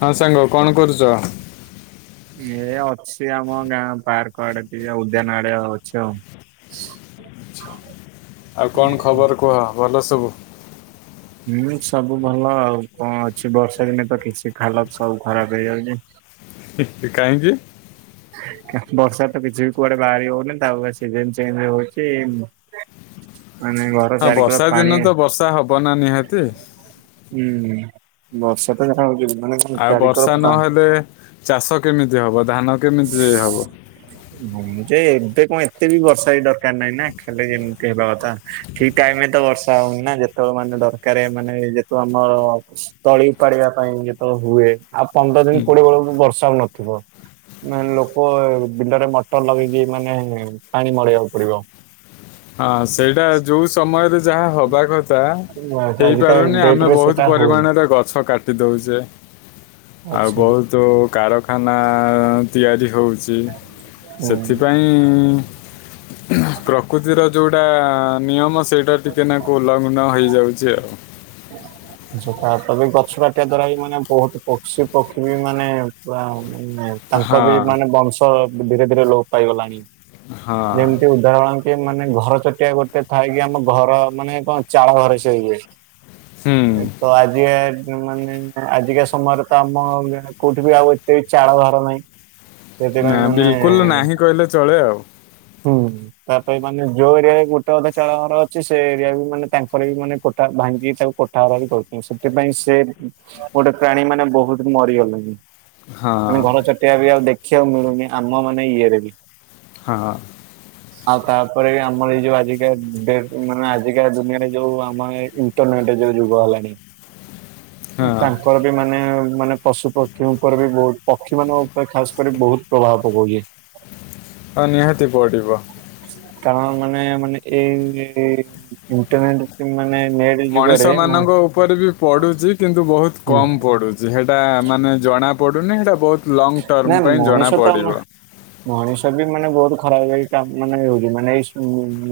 ହଁ ସାଙ୍ଗ କଣ କରୁଚ? ଏଇ ଅଛି ଆମ ଗାଁ ପାର୍କ ଆଡେ ଟିକେ ଉଦ୍ୟାନ ଆଡେ ଅଛି ଆଉ। ହ [unintelligible] ଆଛା ଆଉ କଣ ଖବର କୁହ ଭଲ ସବୁ? ହୁଁ ସବୁ ଭଲ ଆଉ କଣ ଅଛି ବର୍ଷା ଦିନେ ତ କିଛି ହାଲତ୍ ସବୁ ଖରାପ ହେଇଯାଉଚି। କାହିଁକି? ବର୍ଷା ତ କିଛି ବି କୁଆଡେ ବାହାରି ହଉନି ତାଉ ସିଜନ ଚେଞ୍ଜ ହଉଚି। ମାନେ ଘର ହଁ ଚାରିକର ବର୍ଷା ପାଣି ଦିନ ତ ବର୍ଷା ହବ ନା ନିହାତି ହୁଁ ବର୍ଷା ତ ଜାଣ ହଉଛି ମାନେ କଣ ଆଉ ଚାରିିକର ବର୍ଷା ପା ନହେଲେ ଚାଷ କେମିତି ହବ ଧାନ କେମିତି ହବ? ମୁଁ ଯେ ଏବେ କଣ ଏତେ ବି ବର୍ଷା ହେ ଦରକାର ନାହିଁ ନା ଖାଲି ଏମିତି ହେବା କଥା। ଠିକ ଟାଇମରେ ତ ବର୍ଷା ହଉନି ନା ଯେତେବେଳେ ମାନେ ଦରକାର ମାନେ ଯେତୁ ଆମ ତଳି ଓପାଡିବା ପାଇଁ ଯେତବେଳେ ହୁଏ ଆଉ ପନ୍ଦର ଦିନ କୋଡିଏ ବେଳ ବର୍ଷା ହଉ ନଥିବ ମାନେ ଲୋକ ବିଲରେ ମଟର ଲଗେଇକି ମାନେ ପାଣି ମଡେଇବାକୁ ପଡିବ। ହଁ ସେଇଟା ଯୋଉ ସମୟରେ ଯାହା ହ ହବା କଥା ଆଜିକା ହେଇପାରୁନି ଡେଟ ଆମେ ରେ ବହୁତ ସେଟା ହଉନି ପରିମାଣରେ ଗଛ କାଟି ଦଉଚେ। [unintelligible] ବହୁତ କାରଖାନା ତିଆରି ହଉଚି ହୁଁ। ସେଥିପାଇଁ ପ୍ରକୃତିର ଯଉଟା ନିୟମ ସେଇଟା ଟିକେ ନାକୁ ଉଲ୍ଲଘ୍ନ ହେଇଯାଉଚି ଆଉ। ହ [unintelligible] ଗଛ କାଟିବା ଦ୍ଵାରା ବି ମାନେ ବହୁତ ପକ୍ଷୀ ପକ୍ଷୀ ବି ମାନେ ପୁର ମେ [unintelligible] ତାଙ୍କର ବି ହଁ ମାନେ ବଂଶ ଧୀରେ ଧୀରେ ଲୋପ ପାଇଗଲାଣି। ହଁ ଯେମିତି ଧରଣ କି ମାନେ ଘର ଚଟିଆ ଗୋଟେ ଥାଏ କି ଆମ ଘର ମାନେ କଣ ଚାଳ ଘରେ ସେ ରୁହେ। ଏ ହୁଁ ତ ଆଜି ମାନେ ଆଜିକା ସମୟରେ ତ ଆମ କୋଉଠି ବି ଆଉ ଏତେ ଚାଳ ଘର ନାହିଁ। ନା ସେଥିପାଇଁ ମାନେ ବିଲକୁଲ ନାହିଁ କହିଲେ ଚଳେ ଆଉ। ହୁଁ ତାପାଇଁ ମାନେ ଯୋଉ ଏରିଆରେ ଗୋଟେ ଅଧା ଚାଳଘର ଅଛି ସେ ଏରିଆ ବି ମାନେ ତାଙ୍କର ବି ମାନେ କୋଟା ଭାଙ୍ଗିକି ତାକୁ କୋ ଠା ବାଡ଼ି ବି କରୁଛନ୍ତି ସେଥିପାଇଁ ସେ ସବୁ ପ୍ରାଣୀ ମାନେ ବହୁତ ମରିଗଲେଣି। ହଁ ମାନେ ଘର ଚଟିଆ ବି ଆଉ ଦେଖିବାକୁ ମିଳୁନି ଆମ ମାନେ ଇଏରେ ବି। ହଁ ହଁ ଆଉ ତାପରେ ବି ଆମର ଏଇ ଯୋଉ ଆଜିକା ଡେଟ ମାନେ ଆଜିକା ଦୁନିଆରେ ଯୋଉ ଆମ ଇଣ୍ଟେର୍ନେଟ ଯୋଉ ଯୁଗ ହେଲାଣି। ହଁ ତାଙ୍କର ବି ମାନେ ମାନେ ପଶୁ ପକ୍ଷୀ ଉପରେ ବି ବହୁତ ପକ୍ଷୀ ମାନଙ୍କ ଉପରେ ଖା ରେ ବହୁତ ପ୍ରଭାବ ପକାଉଛି। ହଁ ନିହାତି ପଡିବ। କାରଣ ମାନେ ମାନେ ଏଇ ଇଣ୍ଟରନେଟ ମାନେ ନେଟ ମଣିଷ ମାନଙ୍କ ଉପରେ ବି ପଡୁଛି କିନ୍ତୁ ବହୁତ କମ ପଡୁଛି। ଯେଟା ମାନେ ଜଣା ପଡୁନି ସେଟା ବହୁତ ଲଙ୍ଗ ନା ଟର୍ମ ପାଇଁ ମଣିଷ ଜଣା ତ ଆମ ପଡିବ। ମଣିଷ ବି ମାନେ ବହୁତ ଖରାପ ଏ ମାନେ ହଉଛି ମାନେ ଏଇ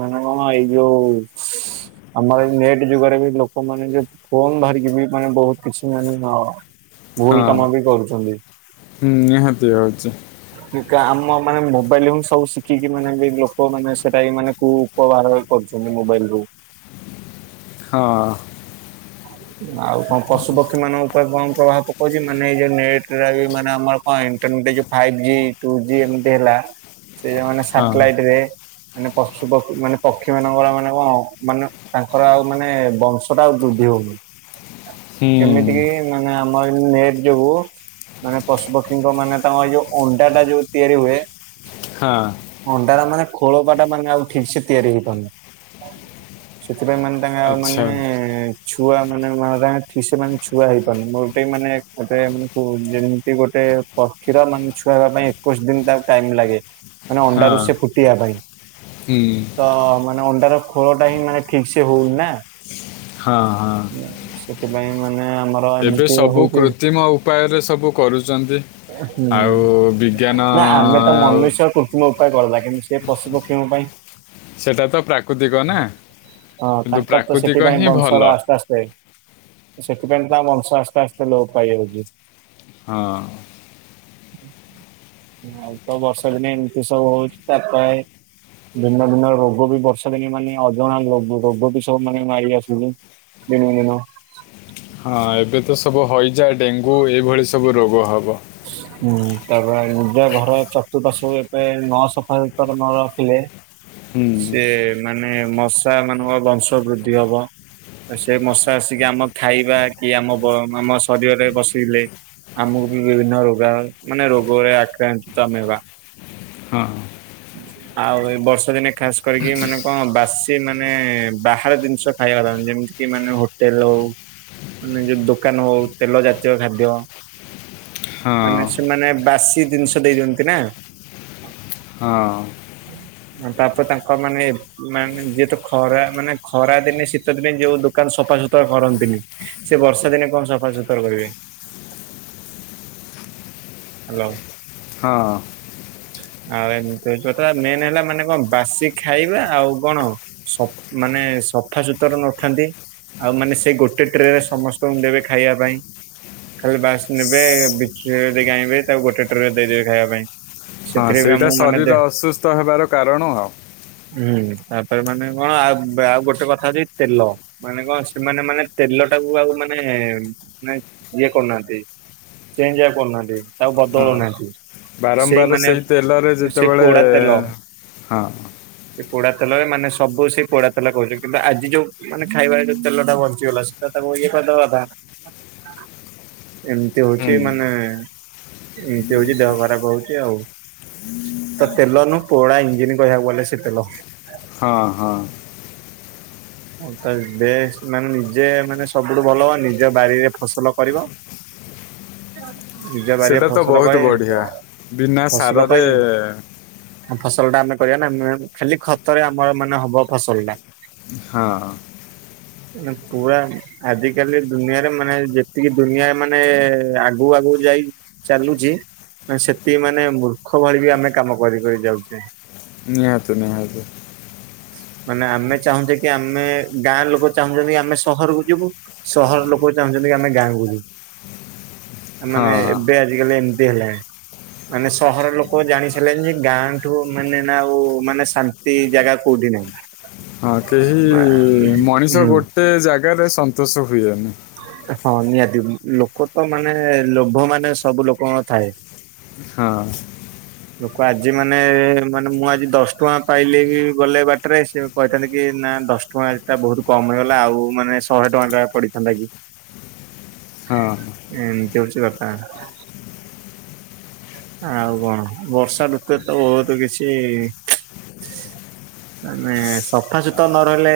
ମାନେ କଣ ଏଇ ଯୋଉ [unintelligible] ଆମର ନେଟ୍ ଯୁଗରେ ବି ଲୋକମାନୋନେ ଫୋନ ଧରିକି ବି ମାନେ ବହୁତ କିଛି ମାନେ ଭୁଲ ହଁ କାମ ବି କରୁଛନ୍ତି। ହୁଁ ନିହାତି ଅଛି। ଆମ ମାନେ ମୋବାଇଲ ହ ସବୁ ଶିଖିକି ମାନେ ଲୋକ ମାନେ ସେଟା ମାନେ କୁ ବାହାର କରୁଛନ୍ତି ମୋବାଇଲ ରୁ ହଁ। ଆଉ କଣ ପଶୁପକ୍ଷୀ ମାନଙ୍କ ଉପରେ କଣ ପ୍ରଭାବ ପ କହୁଛି ମେ ଏଇ ଯୋଉ ନଟ ମାନେ ଆମର କଣ ଇଣ୍ଟେର୍ନେଟ ଯୋଉ ଫାଇବେ ଜି ଟ୍ୱ ଜି ଏମତି ହେଲା। ସେ ଯଉ ମାନେ ହଁ ସାଟେଲାଇଟ ରେ। ମାନେ ପଶୁ ପକ୍ଷୀ ମାନେ ପକ୍ଷୀ ମାନଙ୍କର ମାନେ କଣ ମାନେ ତାଙ୍କର ଆଉ ମାନେ ବଂଶ ଟା ବୃଦ୍ଧି ହଉନି ହୁଁ କେମିତି କି ମାନେ ଆମର ନେଟ ଯୋଗୁ ମାନେ ପଶୁପକ୍ଷୀଙ୍କ ମାନେ ତାଙ୍କ ଏଇ ଯୋଉ ଅଣ୍ଡା ଟା ଯୋଉ ତିଆରି ହୁଏ। ହଁ। ଅଣ୍ଡାାର ମାନେ ଖୋଳପ ଟା ମାନେ ଆଉ ଠିକ ସେ ତିଆରି ହେଇପାରୁନି ସେଥିପାଇଁ ମାନେ [unintelligible] ଆଚ୍ଛା ମାନେ ଛୁଆ ମାନେଠ ସେ ମାନେ ଛୁଆ ହେଇପାରୁନି ମୋର ଗୋଟେ ମାନେ ଗୋଟେ ମାନେ ଯେମିତି ଗୋଟେ ପକ୍ଷୀ ର ମା ଛୁ କରିବା ପାଇଁ ଏକୋଇଶି ଦିନ ତା ଟାଇମ ଲାଗେ ମାନେ ହଁ ଅଣ୍ଡାରୁ ସେ ଫୁଟବା ପାଇଁ ହୁଁ ତ ମାନେ ଅଣ୍ଡାର ଖୋଳଟା ହିଁ ମାନେ ଠିକ ସେ ହଉନି ନା। ହଁ ହଁ। [inaudible] ସେଥିପାଇଁ ମାନେ ଆମର ଏବେ ଏମିତି ସବୁ ହଉଛି। କୃତ୍ରିମ ଉପାୟରେ ସବୁ କରୁଛନ୍ତି। ହୁଁ ଆଉ ନା ଆମେ ତ ବିଜ୍ଞାନ ମନୁଷ୍ୟକୁ ଉପାୟ କଲା କିନ୍ତୁ ସେ ପଶୁ ପକ୍ଷୀଙ୍କ ପାଇଁ ସେଇଟା ତ ପ୍ରାକୃତିକ ନା କିନ୍ତୁ ପ୍ରାକୃତିକ ହିଁ ଭଲ। ସେଥିିତା ମାଂସ ଆସଥାେ ଲୋଉପଉଜୀ ହଁ। ଆଉ ତ ବର୍ଷା ଦିନ ଏମିତି ସବୁ ହଉଛି ତାପ ଭିନ୍ନ ଭିନ୍ନ ରୋଗ ବି ବର୍ଷା ଦିନେ ମାନେ ଅଜଣା ଲୋଗ- ରୋଗ ବି ସବ ମାନେ ମାରି ଆସୁଛନ୍ତି। ଯେମିତି ମୁଁ ହଁ ଏବେ ତ ସବୁ ହଇଜା ଡେଙ୍ଗୁ ଏଇଭଳି ସବୁ ରୋଗ ହବ। ଉଁ, ତାପରେ ଆଣି ଉଦା ଘର ଚତୁପାର୍ଶ ରେ ପ୍ରାୟ ନ ସଫା ସୁତୁରା ନ ରଖିଲେ ହୁଁ, ସେ ମାନେ ମଶା ମାନଙ୍କ ବଂଶ ବୃଦ୍ଧି ହବ। ସେ ମଶା ଆସିକି ଆମ ଖାଇବା କି ଆମ ବ-ଆମ ଶରୀରରେ ବସେଇଲେ ଆମକୁ ବିଭିନ୍ନ ରୋଗ ଆ-ମାନେ ରୋଗରେ ଆକ୍ରାନ୍ତ ଆମେ ହବା। ହଁ, ହଁ। ଆଉ ଏ ବର୍ଷା ଦିନେ ଖାସ କରିକି ମାନେ କଣ ବାସ୍ ସେ ମାନେ ବାହହାର ଜିନିଷ ଖାଇବା ପାରନ୍ତିନି ଯେମିତି କି ମାନେ ହୋଟେଲ୍ ହଉ। ମାନେ ଯୋଉ ଦୋକାନ ହଉ ତେଲ ଜାତୀୟ ଖାଦ୍ୟ ହଁ ମାନେ ସେମାନେ ବାସି ଜିନିଷ ଦେଇଦିଅନ୍ତି ନା। ହଁ। ତାପରେ ତାଙ୍କ ମାନେ ମାନେ ଯିଏ ତ ଖରା ମାନେ ଖରା ଦିନେ ଶୀତ ଦିନେ ଯୋଉ ଦୋକାନ ସଫା ସୁୁତୁରା କରନ୍ତିନି। ସେ ବର୍ଷା ଦିନେ କଣ ସଫା ସୁତୁରା କରିବେ। ହାଲୋ। ହଁ। ଆଉ ଏମିତି କଥା, ମେନ୍ ହେଲା ମାନେ କଣ ବାସି ଖାଇବା, ଆଉ କଣ? ସ-ମାନେ ସଫା ସୁୁତର ନଥାନ୍ତି। ଆଉ ମାନେ ସେ ଗୋଟେ ଟ୍ରେ ରେ ସମସ୍ତଙ୍କୁ ଦେବେ ଖାଇବା ପାଇଁ। ଖାଲି ବାସ୍ ନେବ ବେ ବିଛୁଳି ଦେଇକି ଆଣିବେ ତାକୁ ଗୋଟେ ଟ୍ରେ ରେ ଦେଇଦେବେ ଖାଇବା ପାଇଁ। ହଁ ସେଥିରେ ବି ସେଇଟା ଆମକୁ ମାନେ ଦେ ଶରୀର ଅସୁସ୍ଥ ହେବାର କାରଣ ଆଉ। ହୁଁ, ତାପରେ ମାନେ କଣ ଆଉ ଆଉ ଗୋଟେ କଥା ହଉଛି ତେଲ। ମାନେ କଣ ସେମାନେ ମାନେ ତେଲ ଟାକୁ ଆଉ ମାନେ ମାନେ ଇଏ କରୁନାହାନ୍ତି। ଚେଞ୍ଜ ଆଉ କରୁନାହାନ୍ତି, ତାକୁ ବଦଳୁ ହଁ ନାହାନ୍ତି। ସେଇ ବାରମ୍ବାର ମାନେ ତେଲରେ ସେ ଯେତେବେଳେ ପୋଡା ତେଲ। ହଁ ସେ ପୋଡାତେଲ ମାନେ ସବୁ ସେ ପୋଡାତେଲ କହୁଛି, କିନ୍ତୁ ଆଜି ଯୋଉ ମାନେ ଖାଇବା ଯୋଉ ତେଲଟା ବଞ୍ଚିଗଲା ସେଟା ତାକୁ ଇଏ କରିଦବା କଥା। ଏମିତି ହଉଛି, ହୁଁ, ମାନେ ଏମିତି ହଉଛି ଦେହ ଖରାପ ହଉଛି ଆଉ। ତ ତେଲ ନୁ ପୋଡା ଇଞ୍ଜିିନ୍ କହିବାକୁ ଗଲେ ସେ ତେଲ। ହଁ, ହଁ। ହଁ ତାବି ବେସ୍ ମାନେ ନିଜେ ମାନେ ସବୁଠୁ ଭଲ ନିଜ ବାରିରେ ଫସଲ କରିବ। ନିଜ ବାରିରେ ସେଟା ତ ଫସଲ ବହୁତ କାଇଁ? ବଢ଼ିଆ ବିନା ଫସଲ ସାରରେ [unintelligible] ହଁ ଫସଲ ଟା ଆମେ କରିବା ନା, ମେ- ଖାଲି ଖତରେ ଆମର ମାନେ ହବ ଫସଲ ଟା। ହଁ। ନା ପୁରା ଆଜିକାଲି ଦୁନିଆରେ ମାନେ ଯେତିକି ଦୁନିଆ ମାନେ ଆଗୁକୁ ଆଗୁକୁ ଯାଇ ଚାଲୁଛି। ଅଁ, ସେତିକି ମାନେ ମୂର୍ଖ ଭଳି ବି ଆମେ କାମ କରି କରି ଯାଉଛେ। ନିହାତି ନିହାତି। ମାନେ ଆମେ ଚାହୁଁଚେ କି ଆମେ, ଗାଁ ଲୋକ ଚାହୁଁଛନ୍ତି ଆମେ ସହରକୁ ଯିବୁ। ସହର ଲୋକ ଚାହୁଁଚନ୍ତି ଆମେ ଗାଁ କୁ କୁ ଆ, ମାନେ ହଁ ଏବେ ଆଜିିକାଲି ଏମିତି ହେଲାଣି। ମାନେ ସହର ଲୋକ ଜାଣି ସାରିଲେଣି ଯେ ଗାଁଠୁ ମାନେ ନା ଆଉ ମାନେ ଶାନ୍ତି ଜାଗା କୋଉଠି ନାହିଁ। ହଁ ମା କେହି ମଣିଷ ହୁଁ ଗୋଟେ ଜାଗାରେ ସନ୍ତୋଷ ହୁଏନି। ହଁ ନିହାତି ଲୋକ ତ ମାନେ ଲୋଭ ମାନେ ସବୁ ଲୋକଙ୍କ ଥାଏ। ହଁ। ଲୋକ ଆଜି ମାନେ ମାନେ ମୁଁ ଆଜି ଦଶ ଟଙ୍କା ପାଇଲି ବି ଗଲେ ବାଟରେ ସେ କହିଥାନ୍ତି କି ନା ଦଶ ଟଙ୍କା ଏଟା ବହୁତ କମ ହେଇଗଲା ଆଉ ମାନେ ଶହେ ଟଙ୍କା ଟା ପଡି ହେଲାକି ହଁ ଏମତି ହଉଛି କଥା ଆଉ କଣ ବର୍ଷାଋତୁ ରେ ତ ବହୁତ କିଛି ମାନେ ସଫା ସୁୁତୁରା ନ ରହିଲେ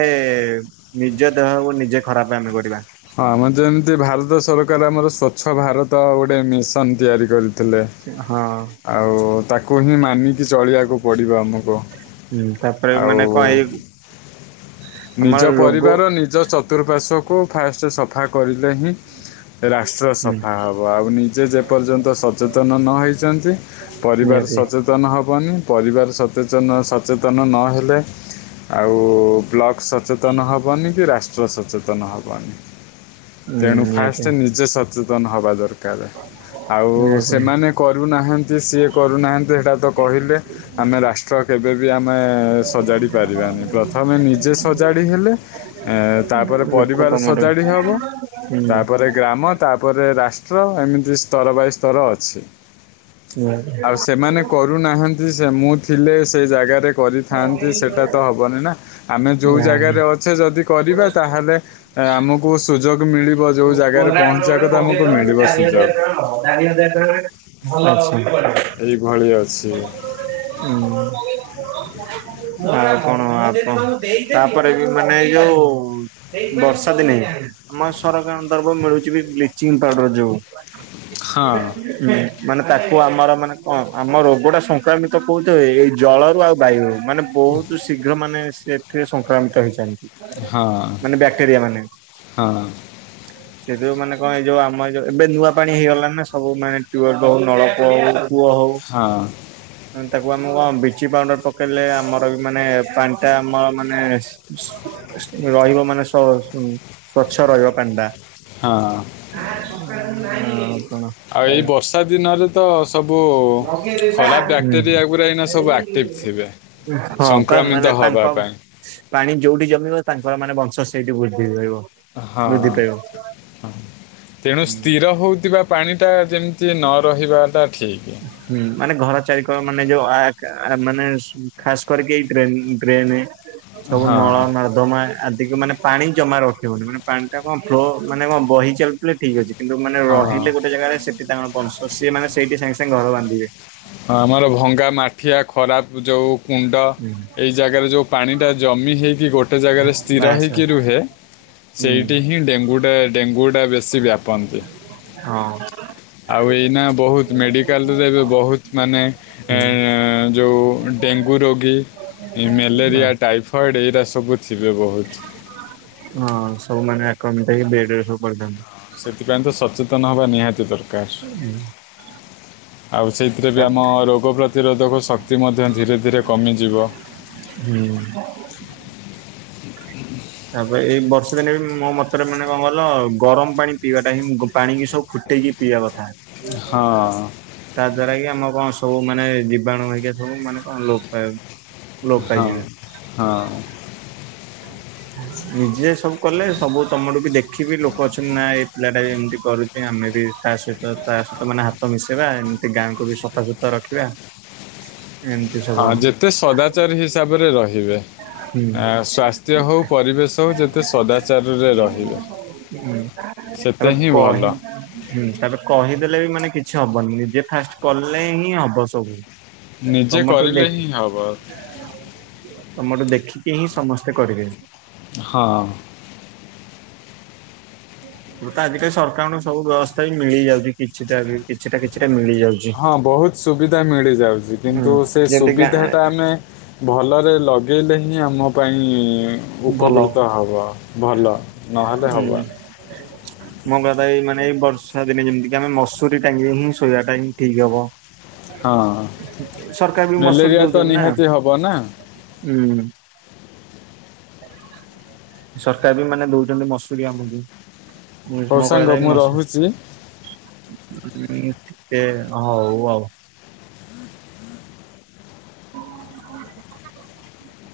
ନିଜ ଦେହକୁ ନିଜେ ଖରାପ ଆମେ କରିବା। ହଁ ଆମର ଯେମିତି ଭାରତ ସରକାର ଆମର ସ୍ୱର୍ଚ୍ଛଭାରତ ଗୋଟେ ମିଶନ ତିଆରି କରି ଥିଲେ ହଁ ଆଉ ତାକୁ ହିଁ ମାନିକି ଚଳିବାକୁ ପଡ଼ିବ ଆମକୁ। ତାପରେ ମାନେ କଣ ଆଉ ଏଇ ଆମର ନିଜ ରୋଗ ପରିବାର ନିଜ ଚତୁଃପାର୍ଶ୍ଵକୁ ଫାଷ୍ଟ ସଫା କରିଲେ ହିଁ ରାଷ୍ଟ୍ର ହୁଁ ସଫା ହବ ଆଉ ନିଜେ ଯେ ପର୍ଯ୍ୟନ୍ତ ସଚେତନ ନ ହେଇଛନ୍ତି ପରିବାର ନିହାତି ସଚେତନ ସ ହେବନି ପରିବାର ସଚେତନ ନ ହେଲେ ଆଉ୍ ବ୍ଲ ସଚେତନ ହବନି କି ରାଷ୍ଟ୍ର ସଚେତନ ହବନି। ହୁଁ ତେଣୁ ନିହାତି। ଫାଷ୍ଟ ନିଜେ ସଚେତନ ହବା ଦରକାର। ଆଉ ନିହାତି ସେମାନେ କରୁନାହାନ୍ତି, ସିଏ କରୁନାହାନ୍ତି ଏଟା ତ କହିଲେ ଆମେ ରାଷ୍ଟ୍ର କେବେ ବି ଆମେ ସଜାଡି ପାରିବାନି, ପ୍ରଥମେ ନିଜେ ସଜାଡି ହେଲେ ତାପରେ ଲୋକ ପରିବାର ତମଠୁ ସଜାଡି ହବ ହୁଁ ନିହାତି ତାପରେ ଗ୍ରାମ। ତାପରେ ରାଷ୍ଟ୍ର ଏମିତି ସ୍ତର ବାଇ ସ୍ତର ଅଛି, ଆଉ ସେମାନେ କରୁନାହାନ୍ତି ସେ ମୁଁ ଥିଲେ ସେ ଜାଗାରେ କରିଥାନ୍ତି। ସେଇଟା ତ ହବନି ନା ଆମେ ଯୋଉ ଯାହାହେଲେ। ଜାଗାରେ ଅଛେ ଯଦି କରିବା ତାହେଲେ ଆମ କୁ ସୁଯୋଗ ମିଳିବ, ଯୋଉ ଜାଗାରେ କୋରାଟ ପହଞ୍ଚିବା ରେ କଥା ଗୋଟେ ଆମକୁ ଲଗେଇଦବ ସେ ମିଳିବ ସୁଯୋଗ। ଚାରି ହଜାର ଟଙ୍କା ଭଲ ଟପ ବି ପଡେ। ଏଇ ଘଳି ଅଛି। ହୁଁ [unintelligible] ଆ କଣ ଆପଣ ତାପରେ ବି ମାନେ ଏଇ ଯୋଉ ବର୍ଷା ଦିନେ ଆମ ସରକାର ଦରବ ମିଳୁଛି ବି ବ୍ଲିଚିଂ ପାଉଡର ଯୋଉ ହଁ [unintelligible] ମାନେ ତାକୁ ଆମର ମାନେ କଣ ଆମ ର। ଗୋଟେ ସଂକ୍ରାମିତ କହୁଛ, ଏଇ ଜଳରୁ ବାୟୁ ମାନେ ବହୁତ ଶୀଘ୍ର ଯୋଉ ମାନେ ସେଥିରେ ସଂକ୍ରମିତ ହେଇଛନ୍ତି, ହଁ ମାନେ ବ୍ୟାକ୍ଟେରିଆ ମାନେ ହ ହଁ [unintelligible] ସେଯୋଉ ମାନେ କଣ ଏଇ ଯୋଉ ଆମ ଯୋଉ ଏବେ ନୂଆ ପାଣି ହେଇଗଲା ନା ସବୁ ମାନେ ହଉ ନଳକୂଅ ହଉ। କୂଅ ହଉ। ହଁ। ତାକୁ ଆମେ ଉଁ ବିଚି ପାଉଡର ପକେଇଲେ ଆମର ବି ମାନେ ପାଣି ଟା ଆମର ମାନେ [unintelligible] ରହିବ ମାନେ ସ୍ଵଚ୍ଛ ରହିବ ପାଣି ଟା। ହଁ। ହଁ [unintelligible] ଆଉ ଏଇ ବର୍ଷା ଦିନରେ ତ ସବୁ ହୁଁ ଖରାପ ବ୍ୟାକ୍ଟେରିଆ ଗୁରା ଏଇନା ସବୁ ଆକ୍ଟିଭ [unintelligible] ଥିବେ ହଁ ପା ସଂକ୍ରମିତ ମାନେ ତାଙ୍କ ହବା ପାଇଁ। ପାଣି ଯୋଉଠି ଜମିବ ତାଙ୍କର ମାନେ ବଂଶ ସେଇଠି ବୃଦ୍ଧି ହୋଇବ। ହଁ ତେଣୁ ସ୍ଥିର ହଉଥିବା ପାଣି ଟା ଯେମିତି ନ ରହିବାଟା ଠିକ୍। ମାନେ ଘର ଚାରିକର ମାନେ ଯୋଉ ଆ ଆ ଖାସ କରିକି ଏଇ ଡ୍ରେନି ଡ୍ରେନ। ସବୁ ନଳ ହଁ ନା ଦମା ଆଦିକି ମାନେ ପାଣି ଜମା ରଖିବନି। ମାନେ ପାଣିଟା କଣ ଫ୍ଲୋ ମାନେ କଣ ବହି ଚାଲୁ ଥିଲେ ଠିକ୍ ଅଛି। କିନ୍ତୁ ମାନେ ହଁ ରହିଲେ ଗୋଟେ ଜାଗାରେ ସେଠି ତାଙ୍କର ବଂଶ। ସିଏ ମାନେ ସେଇଠି ସାଙ୍ଗେ ସାଙ୍ଗେ ଘର ବାନ୍ଧିବେ। ହଁ ଆମର ଭଙ୍ଗା ମାଠିଆ ଖରାପ ଯୋଉ କୁଣ୍ଡ ହୁଁ ଏଇ ଜାଗାରେ ଯଉ ପାଣିଟା ଜମି ହେଇକି ଗୋଟେ ଜାଗାରେ ସ୍ଥିର ବାସ୍ ହେଇକି ରୁହେ ହୁଁ ସେଇଠି ହିଁ ଡେଙ୍ଗୁ ଟା ଡେଙ୍ଗୁ ଟା ବ ସି ବ୍ୟାପନ୍ତି ହଁ ଆଉ ଏଇନା ବହୁତ ମେଡିକାଲ ରେ ଏବେ ବହୁତ ମାନେ ହୁଁ। ଏଁ ଏଁ ଯୋଉ ଡେଙ୍ଗୁ ରୋଗୀ ମ୍ୟାଲେରିଆ ଟାଇଫଏଡ଼୍ ଏଇରା ସବୁ ଥିବେ ବହୁତ। ହଁ ସବୁମାନେ ଆକ୍ରମିତ ହେଇ। ବେଡ୍‌ ରେ ପଡିଥାନ୍ତି। ସେଥିପାଇଁ ତ ସଚେତନ ହବା ନିହାତି ଦରକାର। ଆଉ ସେଇଥିରେ ବି ଆମ ରୋଗ ପ୍ରତିରୋଧକ ଶକ୍ତି ମଧ୍ୟ ଧୀରେ ଧୀରେ କମିଯିବ। ହୁଁ। ହ [unintelligible] ତାପରେ ଏଇ ବର୍ଷ ଦିନେ ବି ମୋ ମତରେ ମାନେ କଣ କଲ ଗରମ ପାଣି ପିଇବା ଟା ହିଁ ପାଣି କିି ସବୁ ଫୁଟେଇକି ପିଇବା କଥା। ହଁ। ତା ଦ୍ଵାରା କି ଆମର କଣ ସବୁ ମାନେ ଜୀବାଣୁ ହେରିକା ସବୁ ମାନେ କଣ ଲୋପ ପାଇବ ହଁ ହଁ। ନିଜେ ସବୁ କଲେ ସବୁ ତମଠୁ ବି ଦେଖିବି ଲୋକ ଅଛନ୍ତି ନା ଏଇ ପିଲା ଟା ବି ଏମିତି କରୁ ଆମେ ବି ତା ସହିତ ତା ସହିତ ମାନେ ହାତ ମିଶେଇବା ଏମିତି ଗାଁକୁ ବି ସଫା ସୁତର ରଖିବା। ହୁଁ। ହଁ ଯେତେ ସଦାଚାରୀ ହିସାବରେ ରହିବେ ହୁଁ ଆ ସ୍ୱାସ୍ଥ୍ୟ ହଉ ପରିବେଶ ହଉ ଯେତେ ସଦାଚାରରେ ରହିବେ। ହୁଁ। ସେତେ ତାପରେ ହିଁ କହି ଭଲ। ହୁଁ ତାପରେ କହିଦେଲେ ବି ମାନେ କିଛି ହବନି ନିଜେ ଫାଷ୍ଟ କଲେ ହିଁ ହବ ସବୁ। ନିଜେ ତମଠୁ କରିଲେ ଦେଖ ହିଁ ହବ ତମଠୁ ଦେଖିକି ହିଁ ସ ସମସ୍ତେ କରିବେ। ହଁ। ତ ଆଜିକାଲି ସରକାରଙ୍କ ସବୁ ବ୍ୟବସ୍ଥା ବି ମିଳିଯାଉଛି କିଛିଟା ବି କିଛିଟା କିଛିଟା ମିଳିଯାଉ ହଁ ବହୁତ ସୁବିଧା ମିଳିଯାଉଛି ହୁଁ କିନ୍ତୁ ସେ ଯେମିତି ଗାଁ ସୁବିଧାଟା ଆମେ ଭଲରେ ଲଗେଇଲେ ହିଁ ଆମ ପାଇଁ ଭଲ ଉପକୃତ ହବ ଭଲ ନହେଲେ ହବ ହୁଁ ମଙ୍ଗଦାଇ ମାନେଇ ବର୍ଷା ଦିନେ ଯେମିତି କିି ଆମେ ମସୁରୀ ଟାଙ୍କ ହିଁ ଶୋଇବା ଟା ହିଁ ଠିକ୍ ହବ। ହଁ ସରକାର ବି ମସୁରୀ ମ୍ୟାଲେରିଆ ତ ଦଉଛନ୍ତି ନା। ନିହାତି ହବ ନା ହୁଁ। ସରକାର ବି ମାନେ ଦଉଛନ୍ତି ମସୁୁରୀ ଆମକୁ। ମୋ ହଉ କହିବା ସାଙ୍ଗ କଥା ମୁଁ କି ମସୁ ରହୁଛି ଉଁ ଟିକେ ହଉ ଆଉ। ହ